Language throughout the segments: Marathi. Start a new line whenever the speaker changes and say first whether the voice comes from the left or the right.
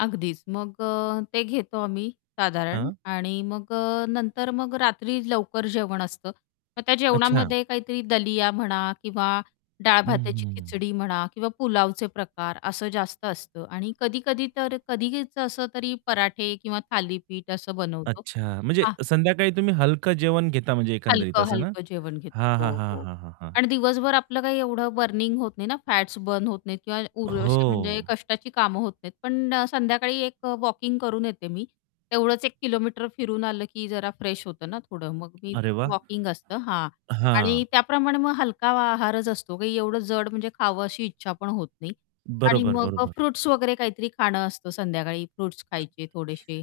left: अगदीच मग अ, ते घेतो आम्ही साधारण
right: हां.
left: आणि मग अ, नंतर मग रात्री लवकर जेवण असतं मग त्या
right: अच्छा.
left: जेवणामध्ये काहीतरी दलिया म्हणा किंवा डाळ
right: हं,
left: भात्याची
right: हं, हं.
left: खिचडी म्हणा किंवा पुलावचे प्रकार असं जास्त असतं आणि कधी-कधी तर कधीच असं तरी पराठे किंवा थालीपीठ असं बनवतो.
right: अच्छा म्हणजे
left: हां.
right: संध्याकाळी तुम्ही हलकं जेवण घेता म्हणजे एकंदरीत असं ना?
left: हलकं-हलकं जेवण घेतो
right: हां, हां,
left: हो,
right: हां,
left: हो.
right: हां, हां, हां.
left: आणि दिवसभर आपलं काही एवढं बर्निंग होत नाही ना फॅट्स बर्न होत नाहीत किंवा उर असे म्हणजे
right: हो.
left: कष्टाची कामं होत नाहीत पण अ, संध्याकाळी एक वॉकिंग करून येते मी तेवढंच 1 किलोमीटर फिरून आलं की जरा फ्रेश होतं ना, थोडं मग मी
right: अरे
left: तसं
right: वाह!
left: वॉकिंग असतं हां,
right: हां.
left: आणि त्याप्रमाणे मग हलका आहारच असतो की एवढं जड म्हणजे खावं अशी इच्छा पण होत नाही. आणि
right: बरोबर,
left: मग अ,
right: बरोबर.
left: फ्रुट्स वगैरे काहीतरी खाणं असतं. संध्याकाळी फ्रुट्स खायचे थोडेशे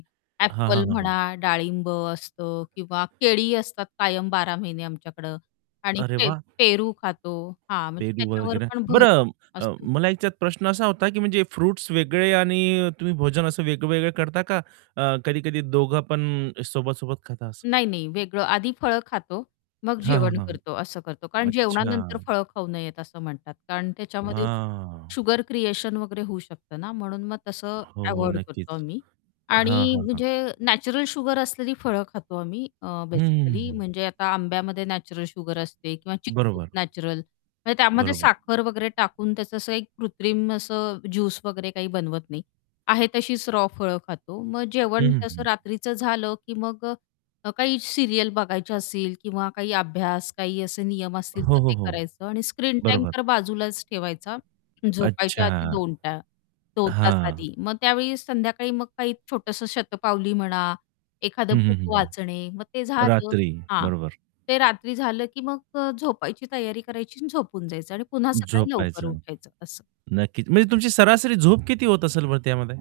right: हां,
left: ॲपल
right: हां, हां.
left: म्हणा, डाळिंब असतं किंवा केळी असतात कायम 12 महिने आमच्याकडं आणि
right: अरे
left: पे
right: वाह!
left: पेरू खातो हां, म्हणजे
right: पेरू व
left: त्याच्यावर
right: वगैरे
left: पण भर
right: बरं अ,
left: असतो.
right: मला ह्याच्यात प्रश्न असा होता, की म्हणजे फ्रुट्स वेगळे आणि तुम्ही भोजन असं वेगवेगळे करता का? अ, कधी-कधी दोघं पण सोबत-सोबत खाता असं?
left: नाही, नाही वेगळं. आधी फळं खातो मग
right: हां, हां,
left: जेवण
right: हां.
left: करतो असं करतो. कारण जेवणानंतर
right: अच्छा.
left: फळं खाऊ नयेत असं म्हणतात. कारण त्याच्यामध्ये
right: हां.
left: शुगर क्रिएशन वगैरे होऊ शकतं ना म्हणून मग तसं
right: हो, हो
left: अव्हॉइड करतो
right: नक्कीच
left: आम्ही
right: हां,
left: आणि
right: हां, हां.
left: म्हणजे नॅचरल शुगर असलेली फळं खातो आम्ही अ,
right: हं, हं,
left: बेसिकली
right: हं.
left: म्हणजे आता आंब्यामध्ये नॅचरल शुगर असते किंवा चिक्कूत
right: बरोबर.
left: नॅचरल म्हणजे त्यामध्ये
right: बरोबर.
left: साखर वगैरे टाकून त्याचं असं 1 कृत्रिम असं ज्यूस वगैरे काही बनवत नाही. आहे तशीच रॉ फळं खातो मग
right: हं,
left: जेवण
right: हं,
left: तसं
right: हं.
left: रात्रीचं झालं, की मग काही सीरियल बघायचं असेल किंवा काही अभ्यास काही असे नियम असतील
right: हो,
left: तर
right: हो,
left: ते
right: हो.
left: करायचं आणि स्क्रीन टाईम
right: बरोबर.
left: तर बाजूलाच ठेवायचा झोपायच्या
right: अच्छा.
left: आधी 2 टा 2 तास
right: हां.
left: आधी. मग त्यावेळी संध्याकाळी मग काही छोटंसं शतपावली म्हणा, एखादं
right: हं, हं,
left: बुक
right: हं, हं.
left: वाचणे मग ते झालं
right: रात्री
left: हां,
right: बरोबर.
left: ते रात्री झालं, की मग झोपायची तयारी करायची आणि झोपून जायचं आणि पुन्हा सकाळी लवकर
right: झोपायचं.
left: उठायचं असं.
right: नक्कीच म्हणजे तुमची सरासरी झोप किती होत असेल बरं त्यामध्ये?